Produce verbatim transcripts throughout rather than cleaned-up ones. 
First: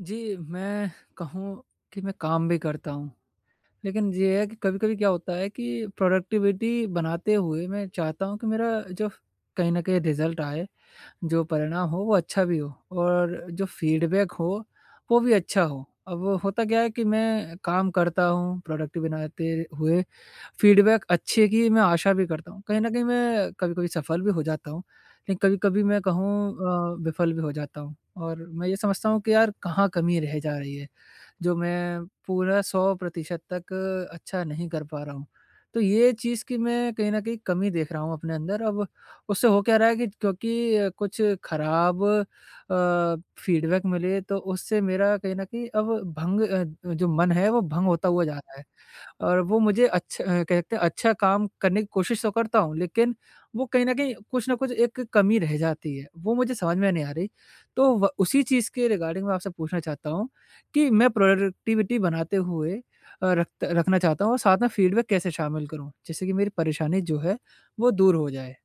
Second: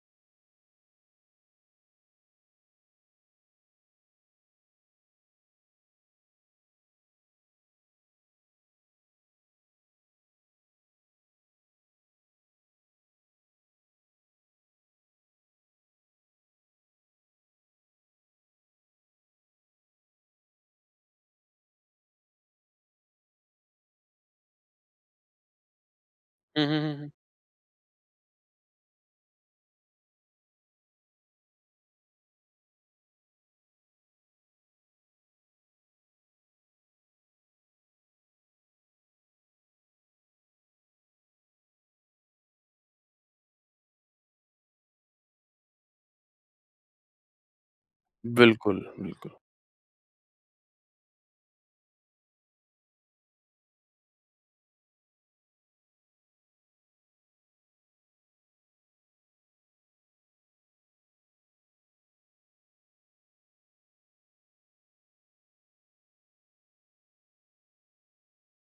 जी, मैं कहूँ कि मैं काम भी करता हूँ, लेकिन ये है कि कभी-कभी क्या होता है कि प्रोडक्टिविटी बनाते हुए मैं चाहता हूँ कि मेरा जो कहीं न कहीं रिज़ल्ट आए, जो परिणाम हो वो अच्छा भी हो और जो फीडबैक हो वो भी अच्छा हो। अब होता क्या है कि मैं काम करता हूँ प्रोडक्टिव बनाते हुए, फीडबैक अच्छे की मैं आशा भी करता हूँ। कहीं न कहीं मैं कभी-कभी सफल भी हो जाता हूँ, लेकिन कभी-कभी मैं कहूँ हुँ, हुँ, हुँ, अ, हुँ। विफल भी हो जाता हूँ और मैं ये समझता हूँ कि यार कहाँ कमी रह जा रही है। जो मैं पूरा सौ प्रतिशत तक अच्छा नहीं कर पा रहा हूँ। तो ये चीज़ की मैं कहीं न कहीं कमी देख रहा हूँ अपने अंदर। अब उससे हो क्या रहा है कि क्योंकि अ, कुछ खराब अ, फीडबैक मिले तो उससे मेरा कहीं न कहीं अब भंग अ, जो मन है वो भंग होता हुआ जा रहा है। बिल्कुल, बिल्कुल। और वो मुझे अच्छा अ, कह सकते हैं अच्छा काम करने की कोशिश तो करता हूँ, लेकिन वो कहीं न कहीं कुछ न कुछ एक कमी रह जाती है, वो मुझे समझ में नहीं आ रही। तो व उसी चीज़ के रिगार्डिंग मैं आपसे पूछना चाहता हूँ कि मैं प्रोडक्टिविटी बनाते हुए अ, रखत रखना चाहता हूँ और साथ में फीडबैक कैसे शामिल करूँ? जिससे कि मेरी परेशानी जो है वो दूर हो जाए।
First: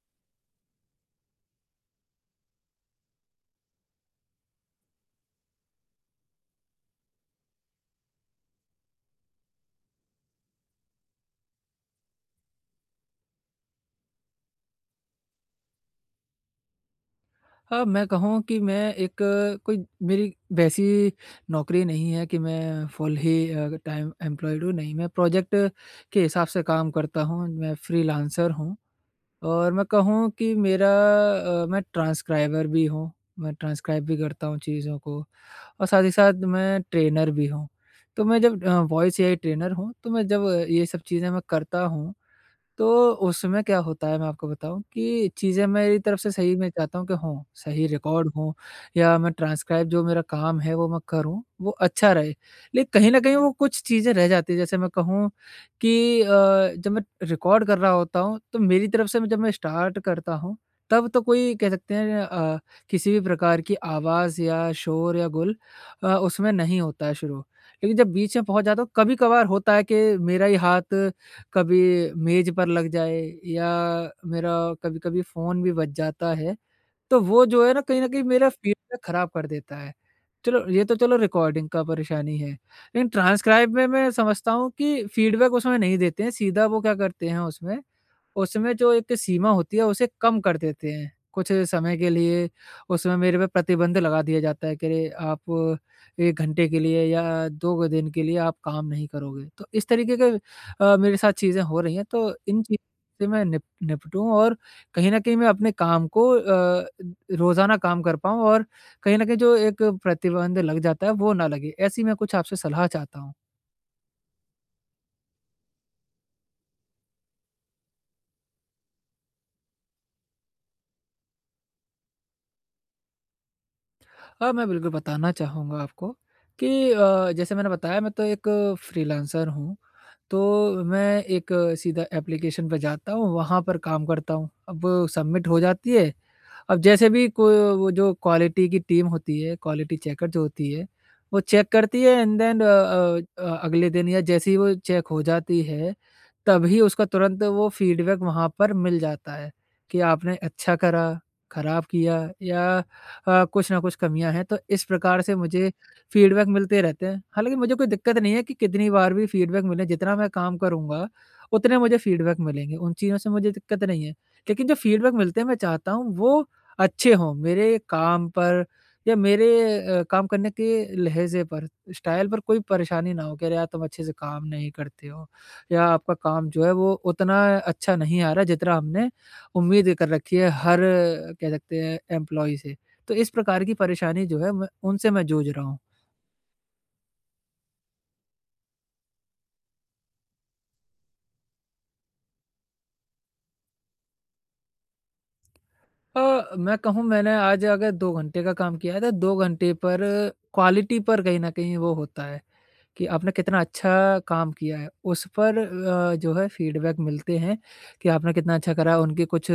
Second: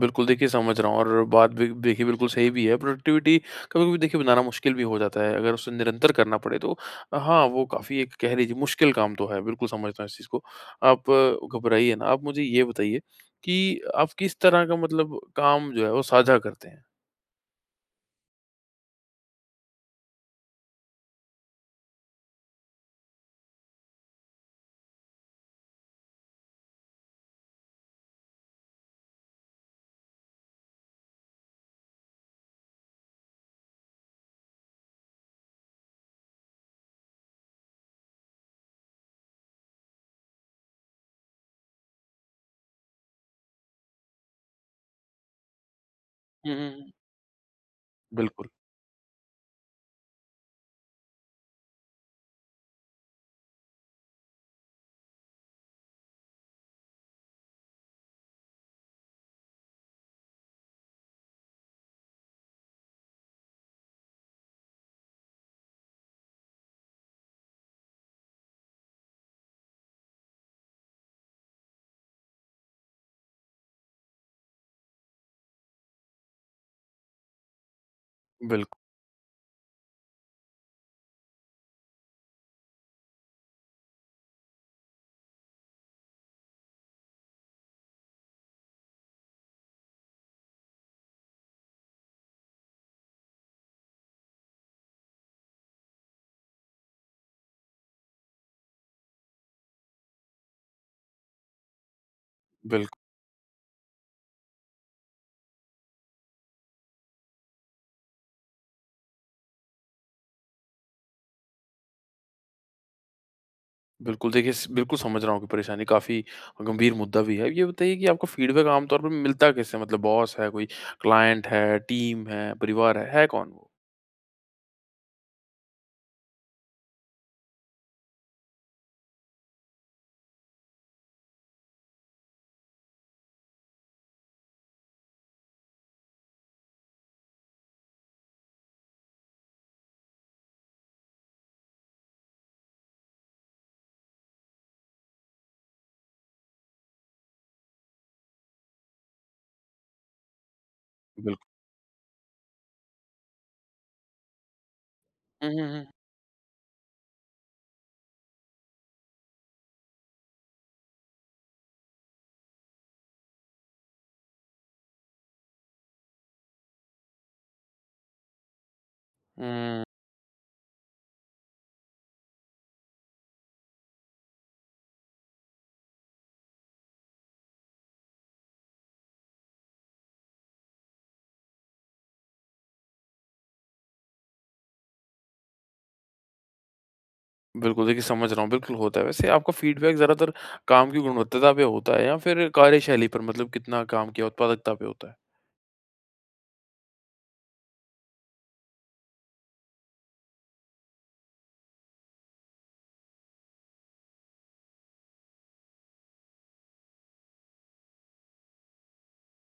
बिल्कुल, देखिए समझ रहा हूँ और बात भी देखिए बिल्कुल सही भी है। प्रोडक्टिविटी कभी-कभी देखिए बनाना मुश्किल भी हो जाता है, अगर उसे निरंतर करना पड़े तो हाँ, वो काफ़ी एक कह लीजिए मुश्किल काम तो है। बिल्कुल समझता हूँ इस चीज़ को। आप अ, घबराइए ना। आप मुझे ये बताइए कि आप किस तरह का मतलब काम जो है वो साझा करते हैं? हाँ, मैं कहूँ कि मैं एक अ, कोई मेरी वैसी नौकरी नहीं है कि मैं फुल ही अ, टाइम एम्प्लॉयड हूँ, नहीं, मैं प्रोजेक्ट के हिसाब से काम करता हूँ, मैं फ्रीलांसर हूँ और मैं कहूँ कि मेरा अ, मैं ट्रांसक्राइबर भी हूँ, मैं ट्रांसक्राइब भी करता हूँ चीज़ों को और साथ ही साथ मैं ट्रेनर भी हूँ। तो मैं जब अ, वॉइस एआई ट्रेनर हूँ, तो मैं जब अ, ये सब चीज़ें मैं करता हूँ तो उसमें क्या होता है मैं आपको बताऊँ कि चीज़ें मेरी तरफ से हुँ, सही हुँ, मैं हुँ। चाहता हूँ कि हों, सही रिकॉर्ड बिल्कुल, हों या मैं ट्रांसक्राइब जो मेरा काम है वो मैं करूँ, वो अच्छा रहे। लेकिन कहीं न कहीं वो कुछ चीज़ें रह जाती हैं जैसे मैं कहूँ कि अ, जब मैं रिकॉर्ड कर रहा होता हूँ तो मेरी तरफ से मैं- जब मैं स्टार्ट करता हूँ, तब तो कोई कह सकते हैं अ, किसी भी प्रकार की आवाज़ या शोर या गुल अ, उसमें नहीं होता है शुरू। लेकिन जब बीच में पहुँच जाता हूँ कभी-कभार होता है कि मेरा ही हाथ कभी मेज़ पर लग जाए या मेरा कभी-कभी फ़ोन भी बज जाता है, तो वो जो है ना कहीं न कहीं मेरा बिल्क फीडबैक ख़राब कर देता है। चलो ये तो चलो रिकॉर्डिंग का परेशानी है, लेकिन ट्रांसक्राइब में मैं समझता हूँ कि फीडबैक उसमें नहीं देते हैं, सीधा वो क्या करते हैं उसमें उसमें जो एक सीमा होती है उसे कम कर देते हैं। कुछ समय के लिए उसमें मेरे पे प्रतिबंध लगा दिया जाता है कि अरे आप एक घंटे के लिए या दो दिन के लिए आप काम नहीं करोगे। तो इस तरीके के अ, मेरे साथ चीज़ें हो रही हैं तो इन चीज़ बिल्क से मैं निप निपटूँ और कहीं न कहीं मैं अपने काम को अ, रोज़ाना काम कर पाऊँ और कहीं न कहीं जो एक प्रतिबंध लग जाता है वो ना लगे। ऐसी मैं कुछ आपसे सलाह चाहता हूँ। बिल्कुल, देखिए स बिल्कुल समझ रहा हूँ कि परेशानी काफ़ी गंभीर मुद्दा भी है। ये बताइए कि आपको फ़ीडबैक आम तौर पे मिलता किससे? मतलब बॉस है, कोई क्लाइंट है, टीम है, परिवार है, है कौन वो? हाँ, मैं बिल्कुल बताना चाहूँगा आपको कि अ, जैसे मैंने बताया मैं तो एक फ्रीलांसर हूँ, तो मैं एक सीधा एप्लीकेशन पे जाता हूँ, वहाँ पर काम करता हूँ। अब सबमिट हो जाती है, अब जैसे भी को वो जो क्वालिटी की टीम होती है, क्वालिटी चेकर जो होती है, वो चेक करती है एंड देन अ अ अ, अगले दिन या जैसे ही वो चेक हो जाती है, तभी उसका तुरंत वो फीडबैक वहाँ पर मिल जाता है कि आपने अच्छा करा, बिल्कुल। खराब किया या अ, कुछ ना कुछ कमियाँ हैं, तो इस प्रकार से हुँ, हुँ, मुझे हुँ। फीडबैक मिलते रहते हैं। हालाँकि मुझे कोई दिक्कत नहीं है कि कितनी बार भी फीडबैक मिले, जितना मैं काम करूँगा, उतने मुझे फीडबैक मिलेंगे, उन चीज़ों से मुझे दिक्कत नहीं है। लेकिन जो फीडबैक मिलते हैं, मैं चाहता हूँ वो अच्छे हों, मेरे काम पर या मेरे हुँ, अ, काम करने के लहज़े पर, स्टाइल पर कोई परेशानी ना हो कि अरे यार तुम अच्छे से काम नहीं करते हो या आपका काम जो है वो उतना अच्छा नहीं आ रहा जितना हमने उम्मीद कर रखी है हर अ, कह सकते हैं एम्प्लॉयी से। तो इस प्रकार की परेशानी जो है मैं उनसे मैं जूझ रहा हूँ। बिल्कुल, देखिए समझ रहा हूँ, बिल्कुल होता है। वैसे आपका फ़ीडबैक ज़्यादातर काम की गुणवत्ता पे होता है या फिर कार्यशैली पर मतलब कितना काम किया, उत्पादकता पे होता है? अ, मैं कहूँ मैंने आज अगर दो घंटे का काम किया है तो दो घंटे पर क्वालिटी पर कहीं न कहीं वो होता है। कि आपने कितना अच्छा काम किया है, उस पर अ, जो है फीडबैक मिलते हैं कि आपने कितना अच्छा करा। उनके कुछ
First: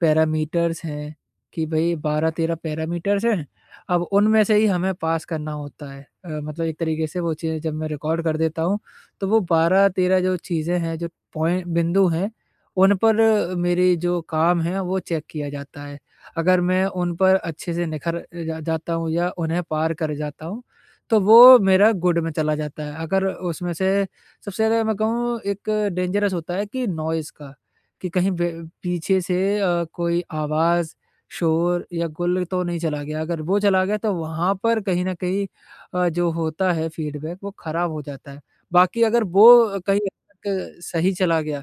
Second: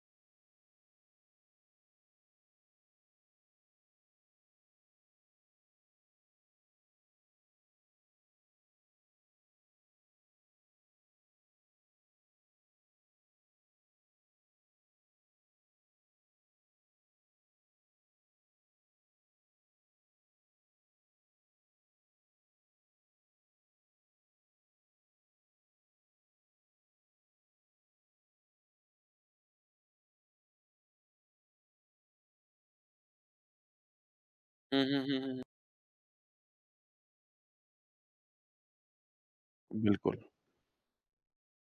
पैरामीटर्स हैं कि भई बारह तेरह पैरामीटर्स हैं, अब उनमें से ही हमें पास करना होता है। अ, मतलब एक तरीके से वो चीज़ें जब मैं रिकॉर्ड कर देता हूँ, तो वो बारह तेरह जो चीज़ें हैं, जो पॉइंट बिंदु हैं, उन पर अ, मेरी जो काम है, वो चेक किया जाता है। अगर मैं उन पर अच्छे से निखर जा जाता हूँ या उन्हें पार कर जाता हूँ, तो वो मेरा गुड में चला जाता है। अगर उसमें से सबसे ज़्यादा मैं कहूँ एक डेंजरस होता है कि नॉइज़ का, कि कहीं बे पीछे से अ, कोई आवाज़, शोर या गुल तो नहीं चला गया। अगर वो चला गया तो वहाँ पर हुँ, हुँ, कहीं न हुँ, हुँ, हुँ। कहीं अ, जो होता है फीडबैक वो ख़राब हो जाता है। बाकी अगर वो कहीं हद बिल्कुल, तक सही चला गया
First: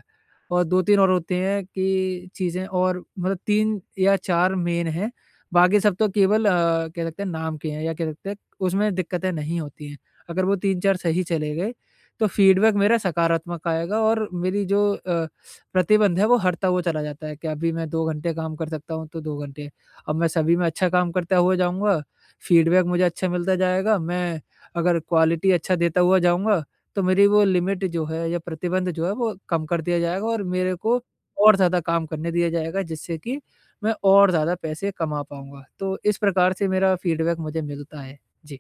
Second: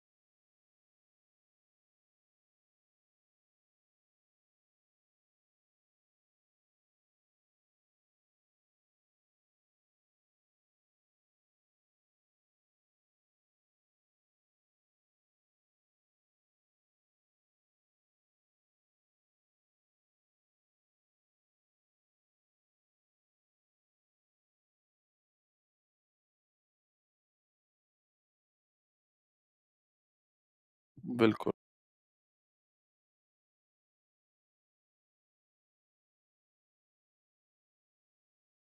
और दो तीन और होते हैं कि चीज़ें और मतलब तीन या चार मेन हैं। बाकी सब तो केवल अ, कह सकते हैं नाम के हैं या कह सकते हैं उसमें दिक्कतें नहीं होती हैं। अगर वो तीन चार सही चले गए, तो फीडबैक मेरा सकारात्मक आएगा और मेरी जो अ, प्रतिबंध है वो हटता हुआ चला जाता है कि अभी मैं दो घंटे काम कर सकता हूँ, तो दो घंटे। अब मैं सभी में अच्छा काम करता हुआ जाऊँगा, फीडबैक मुझे अच्छा मिलता जाएगा, मैं अगर क्वालिटी अच्छा देता हुआ जाऊँगा, तो मेरी वो लिमिट जो है या प्रतिबंध जो है वो कम कर दिया जाएगा और मेरे को बिल्कुल। और ज़्यादा काम करने दिया जाएगा जिससे कि मैं और ज़्यादा पैसे कमा पाऊँगा। तो इस प्रकार से मेरा फीडबैक मुझे मिलता है। जी।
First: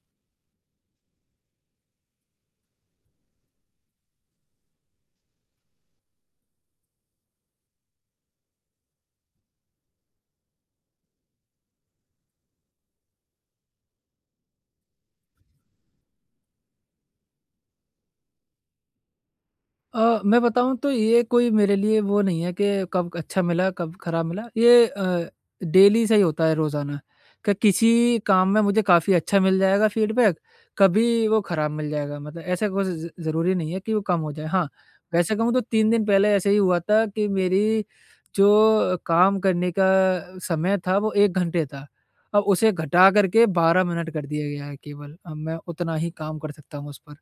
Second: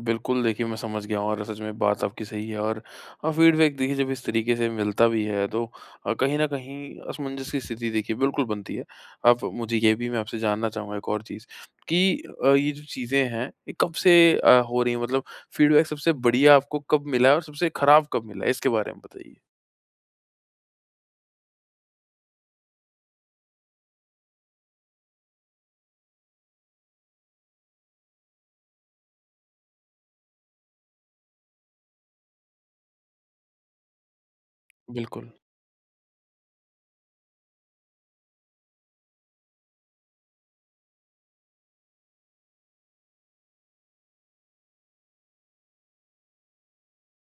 बिल्कुल, देखिए मैं समझ गया हूँ और सच में बात आपकी सही है और अ, फ़ीडबैक देखिए जब इस तरीके से मिलता भी है तो अ, कहीं न कहीं असमंजस की स्थिति देखिए बिल्कुल बनती है। अब मुझे ये भी मैं आपसे जानना चाहूँगा एक और चीज़ कि अ, ये जो चीज़ें हैं ये कब से अ, हो रही हैं? मतलब फ़ीडबैक सबसे बढ़िया आपको कब मिला है और सबसे खराब कब मिला है? इसके बारे में बताइए। अ, मैं बताऊँ तो ये कोई मेरे लिए वो नहीं है कि कब अच्छा मिला, कब खराब मिला। ये अ, डेली से ही होता है रोज़ाना कि किसी काम में मुझे काफ़ी अच्छा मिल जाएगा फीडबैक, कभी वो खराब मिल जाएगा। मतलब ऐसा कुछ ज़ ज़रूरी नहीं है कि वो कम हो जाए। हाँ, बिल्कुल। वैसे कहूँ तो तीन दिन पहले ऐसे ही हुआ था कि मेरी जो काम करने का समय था वो एक घंटे था। अब उसे घटा कर के बारह मिनट कर दिया गया है केवल। अब मैं उतना ही काम कर सकता हूँ उस पर।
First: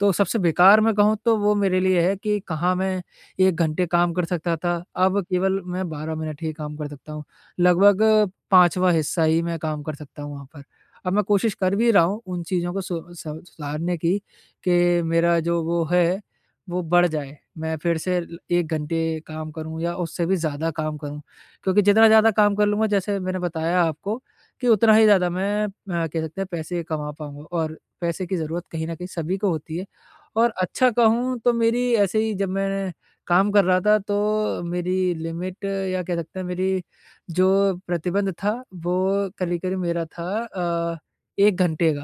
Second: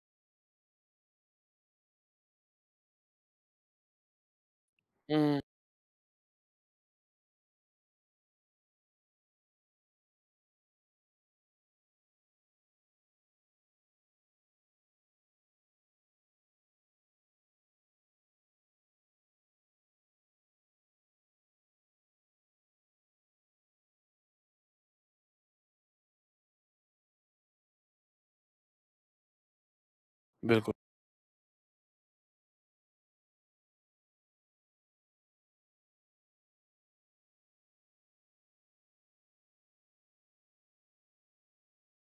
तो सबसे बेकार मैं कहूँ तो वो मेरे लिए है कि कहाँ मैं एक घंटे काम कर सकता था, अब हुँ, केवल मैं बारह मिनट ही काम कर सकता हूँ। लगभग पाँचवाँ हिस्सा ही मैं काम कर सकता हूँ वहाँ पर। अब मैं कोशिश कर भी रहा हूँ उन चीज़ों को सु सु सुधारने की कि मेरा जो वो है, वो बढ़ जाए। मैं फिर से ल एक घंटे काम करूँ या उससे भी ज़्यादा काम करूँ। क्योंकि जितना ज़्यादा काम कर लूँगा जैसे मैंने बताया आपको कि उतना ही ज़्यादा मैं अ, कह सकते हैं पैसे कमा पाऊँगा और पैसे की ज़रूरत कहीं न कहीं सभी को होती है। और बिल्कुल, अच्छा कहूँ तो मेरी ऐसे ही जब मैं काम कर रहा था तो मेरी लिमिट या कह सकते हैं मेरी जो प्रतिबंध था वो करीब-करीब मेरा था अ, एक घंटे का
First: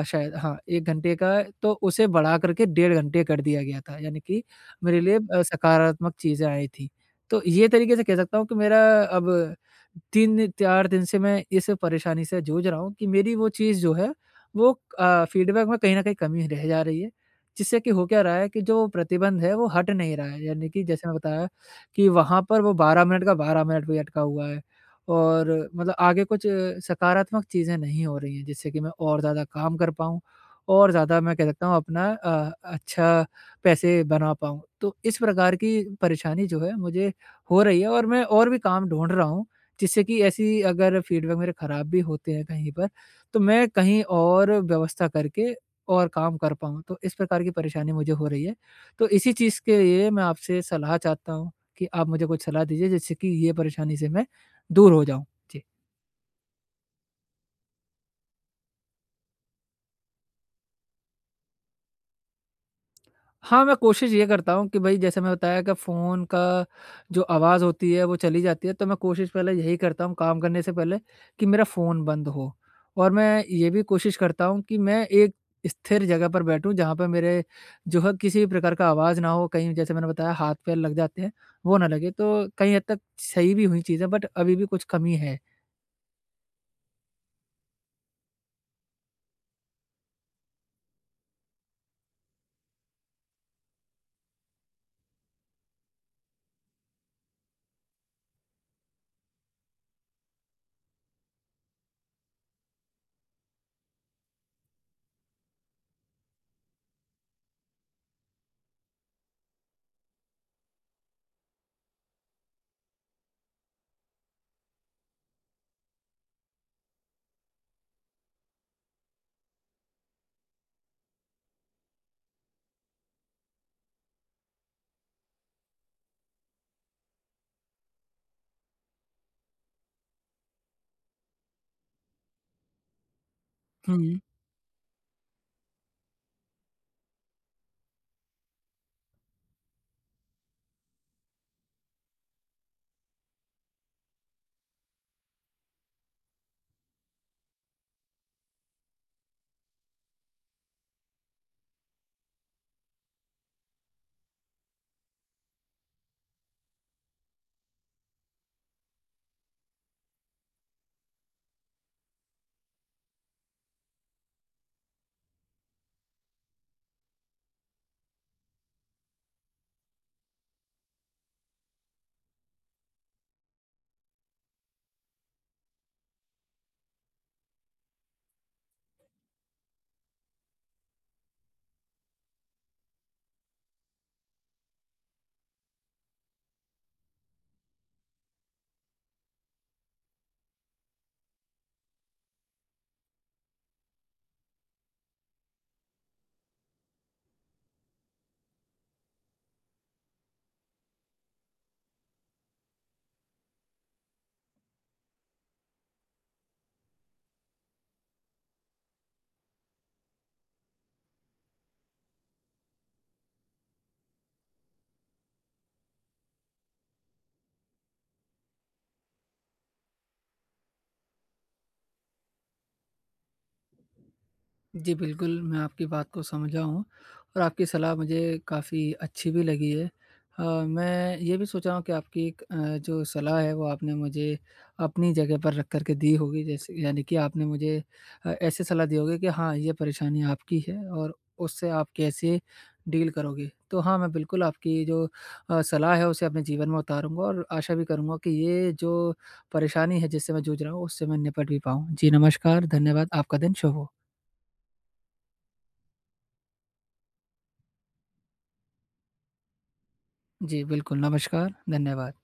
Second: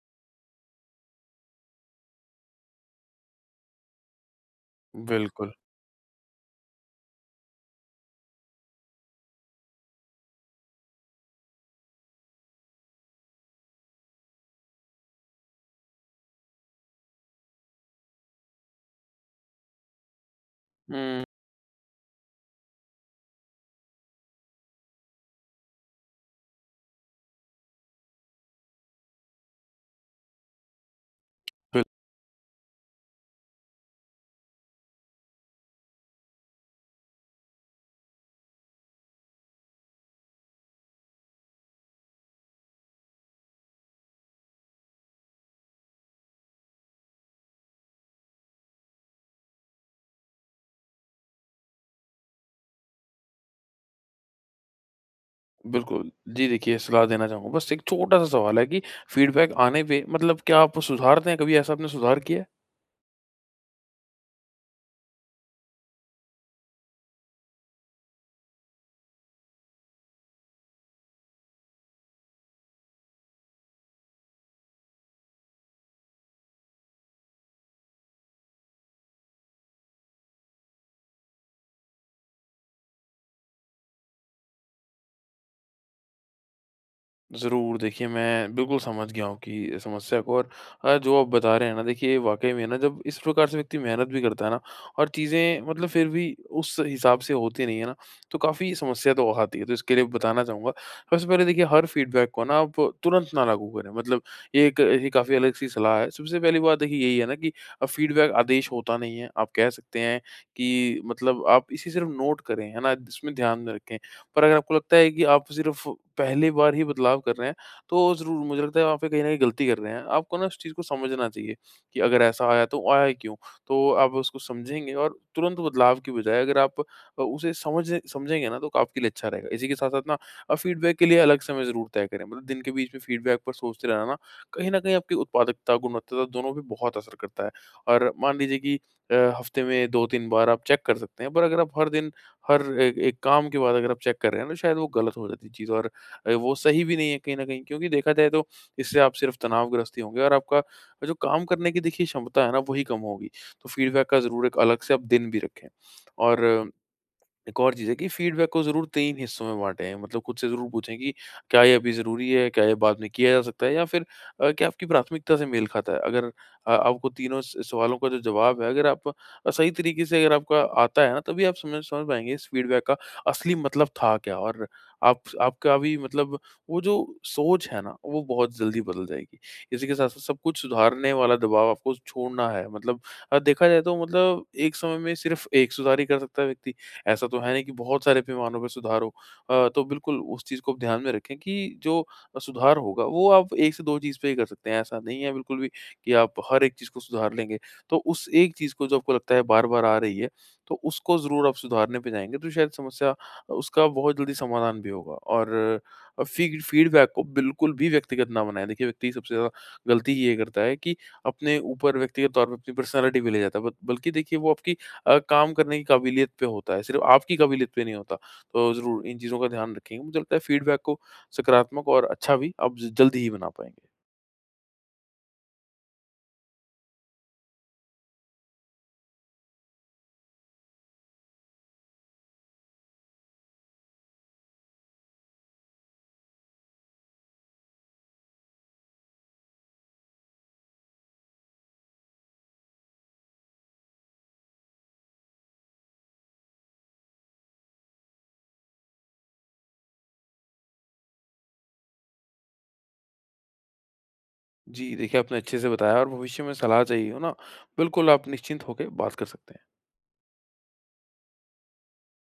अ, शायद हाँ, एक घंटे का तो उसे बढ़ा कर के डेढ़ घंटे कर दिया गया था यानी कि मेरे लिए अ, बिल्कुल। सकारात्मक चीज़ें आई थी। तो ये तरीके से कह सकता हूँ कि मेरा अब तीन चार दिन से मैं इस परेशानी से जूझ रहा हूँ कि मेरी वो चीज़ जो है वो अ, फीडबैक में कहीं न कहीं कमी रह जा रही है। जिससे कि हो क्या रहा है कि जो प्रतिबंध है वो हट नहीं रहा है, यानी कि जैसे मैं हुँ। बताया कि वहाँ पर वो बारह मिनट का बारह मिनट भी अटका हुआ है और मतलब आगे कुछ अ, सकारात्मक चीज़ें नहीं हो रही हैं जिससे कि मैं और ज़्यादा काम कर पाऊँ और ज़्यादा मैं कह सकता हूँ बिल्कुल। अपना अ, अच्छा पैसे बना पाऊँ। तो इस प्रकार की परेशानी जो है मुझे हो रही है और मैं और भी काम ढूँढ रहा हूँ, जिससे कि ऐसी अगर फीडबैक मेरे खराब भी होते हैं कहीं पर, तो मैं कहीं और व्यवस्था करके और काम कर पाऊँ। तो इस प्रकार की परेशानी मुझे हो रही है। तो इसी चीज़ के लिए मैं आपसे सलाह चाहता हूँ कि आप मुझे कुछ सलाह दीजिए जिससे कि ये परेशानी से मैं दूर हो जाऊँ। जी। बिल्कुल। जी, देखिए सलाह देना चाहूँगा बस एक छोटा-सा सवाल है कि फीडबैक आने पे मतलब क्या आप सुधारते हैं? कभी ऐसा आपने सुधार किया है? हाँ, मैं कोशिश ये करता हूँ कि भई जैसे मैं बताया कि फ़ोन का जो आवाज़ होती है वो चली जाती है, तो मैं कोशिश पहले यही करता हूँ काम करने से पहले कि मेरा फ़ोन बंद हो। और मैं ये भी कोशिश करता हूँ कि मैं एक स्थिर जगह पर बैठूँ जहाँ पे मेरे जो है किसी भी प्रकार का आवाज़ ना हो, कहीं जैसे मैंने बताया हाथ पैर लग जाते हैं, वो ना लगे। तो कहीं हद तक सही भी हुई चीज़ें बट अभी भी कुछ कमी है। ज़रूर, देखिए मैं बिल्कुल समझ गया हूँ कि समस्या को और अ, जो आप बता रहे हैं ना देखिए वाक़ई में ना जब इस प्रकार से व्यक्ति मेहनत भी करता है ना और चीज़ें मतलब फिर भी उस हिसाब से होती नहीं है ना, तो काफ़ी समस्या तो आती है। तो इसके लिए बताना चाहूँगा, सबसे पहले देखिए हर फ़ीडबैक को ना आप तुरंत ना लागू करें मतलब ये एक ये काफ़ी अलग-सी सलाह है। सबसे पहली बात देखिए यही है ना कि अ, फ़ीडबैक आदेश होता नहीं है। आप कह सकते हैं कि मतलब आप इसे सिर्फ़ नोट करें, है ना? इसमें ध्यान में रखें पर अगर आपको लगता है कि आप सिर्फ पहली बार ही बदलाव कर रहे हैं, तो ज़रूर मुझे लगता है वहाँ पे कहीं न कहीं गलती कर रहे हैं। आपको ना उस चीज़ को समझना चाहिए कि अगर ऐसा आया तो आया ही क्यों? तो आप उसको समझेंगे और तुरंत बदलाव की बजाय अगर आप अ, उसे समझ समझेंगे ना तो आपके लिए अच्छा रहेगा। इसी के साथ-साथ ना अ, फीडबैक के लिए अलग समय ज़रूर तय करें। मतलब दिन के बीच में फीडबैक पर सोचते रहना ना, हुँ। कहीं न कहीं आपकी उत्पादकता, गुणवत्ता दोनों पे बहुत असर करता है। और मान लीजिए कि अ, हफ्ते में दो तीन बार आप चेक कर सकते हैं, पर अगर आप हर दिन हर एक एक काम के बाद अगर आप चेक कर रहे हैं ना, शायद वो गलत हो जाती है चीज़ और अ, वो सही भी नहीं है कहीं न कहीं क्योंकि देखा जाए तो इससे आप सिर्फ तनावग्रस्त ही होंगे और आपका जो काम करने की देखिए क्षमता है ना, वही कम होगी। तो फीडबैक का ज़रूर एक अलग से आप दिन भी रखें और एक और चीज़ है कि फीडबैक को ज़रूर तीन हिस्सों में बाँटें। मतलब खुद से ज़रूर पूछें कि क्या ये अभी ज़रूरी है? क्या ये बाद में किया जा सकता है? या फिर अ, क्या आपकी प्राथमिकता से मेल खाता है? अगर अ, आपको तीनों स सवालों का जो जवाब है, अगर आप अ, सही तरीके से अगर आपका आता है ना, तभी आप समझ समझ पाएँगे इस फीडबैक का असली मतलब था क्या? और आप आपका भी मतलब वो जो सोच है ना, वो बहुत जल्दी बदल जाएगी। इसी के साथ-साथ सब कुछ सुधारने वाला दबाव आपको छोड़ना है। मतलब अ, देखा जाए तो मतलब एक समय में सिर्फ़ एक सुधार ही कर सकता है व्यक्ति। ऐसा तो है नहीं कि बहुत सारे पैमानों पे सुधार हो। अ, तो बिल्कुल उस चीज़ को आप ध्यान में रखें कि जो सुधार होगा वो आप एक से दो चीज़ पे ही कर सकते हैं। ऐसा नहीं है बिल्कुल भी कि आप हर एक चीज़ को सुधार लेंगे। तो उस एक चीज़ को जो आपको लगता है बार-बार आ रही है, तो उसको ज़रूर आप सुधारने पे जाएँगे तो शायद समस्या उसका बहुत जल्दी समाधान भी होगा। और अ, फ़ीड फ़ीडबैक को बिल्कुल भी व्यक्तिगत ना बनाएँ। देखिए व्यक्ति सबसे ज़्यादा गलती ये करता है कि अपने ऊपर व्यक्तिगत तौर पे अपनी पर्सनैलिटी पे ले जाता है। ब बल्कि देखिए वो आपकी अ, काम करने की काबिलियत पे होता है, सिर्फ़ आपकी काबिलियत पे नहीं होता। तो ज़रूर इन चीज़ों का ध्यान रखेंगे। मुझे लगता है फीडबैक को सकारात्मक और अच्छा भी आप ज जल्दी ही बना पाएँगे। जी, बिल्कुल, मैं आपकी बात को समझा हूँ और आपकी सलाह मुझे काफ़ी अच्छी भी लगी है। अ, मैं ये भी सोच रहा हूँ कि आपकी एक अ, जो सलाह है वो आपने मुझे अपनी जगह पर रख कर के दी होगी जैसे यानी कि आपने मुझे अ, ऐसे सलाह दी होगी कि हाँ, ये परेशानी आपकी है और उससे आप कैसे डील करोगे। तो हाँ, मैं बिल्कुल आपकी जो अ, सलाह है उसे अपने जीवन में उतारूँगा और आशा भी करूँगा कि ये जो परेशानी है जिससे मैं जूझ रहा हूँ उससे मैं निपट भी पाऊँ। जी, नमस्कार, धन्यवाद, आपका दिन शुभ हो। जी, देखिए आपने अच्छे से बताया और भविष्य में सलाह चाहिए हो ना, बिल्कुल आप निश्चिंत होके बात कर सकते हैं। जी, बिल्कुल, नमस्कार, धन्यवाद।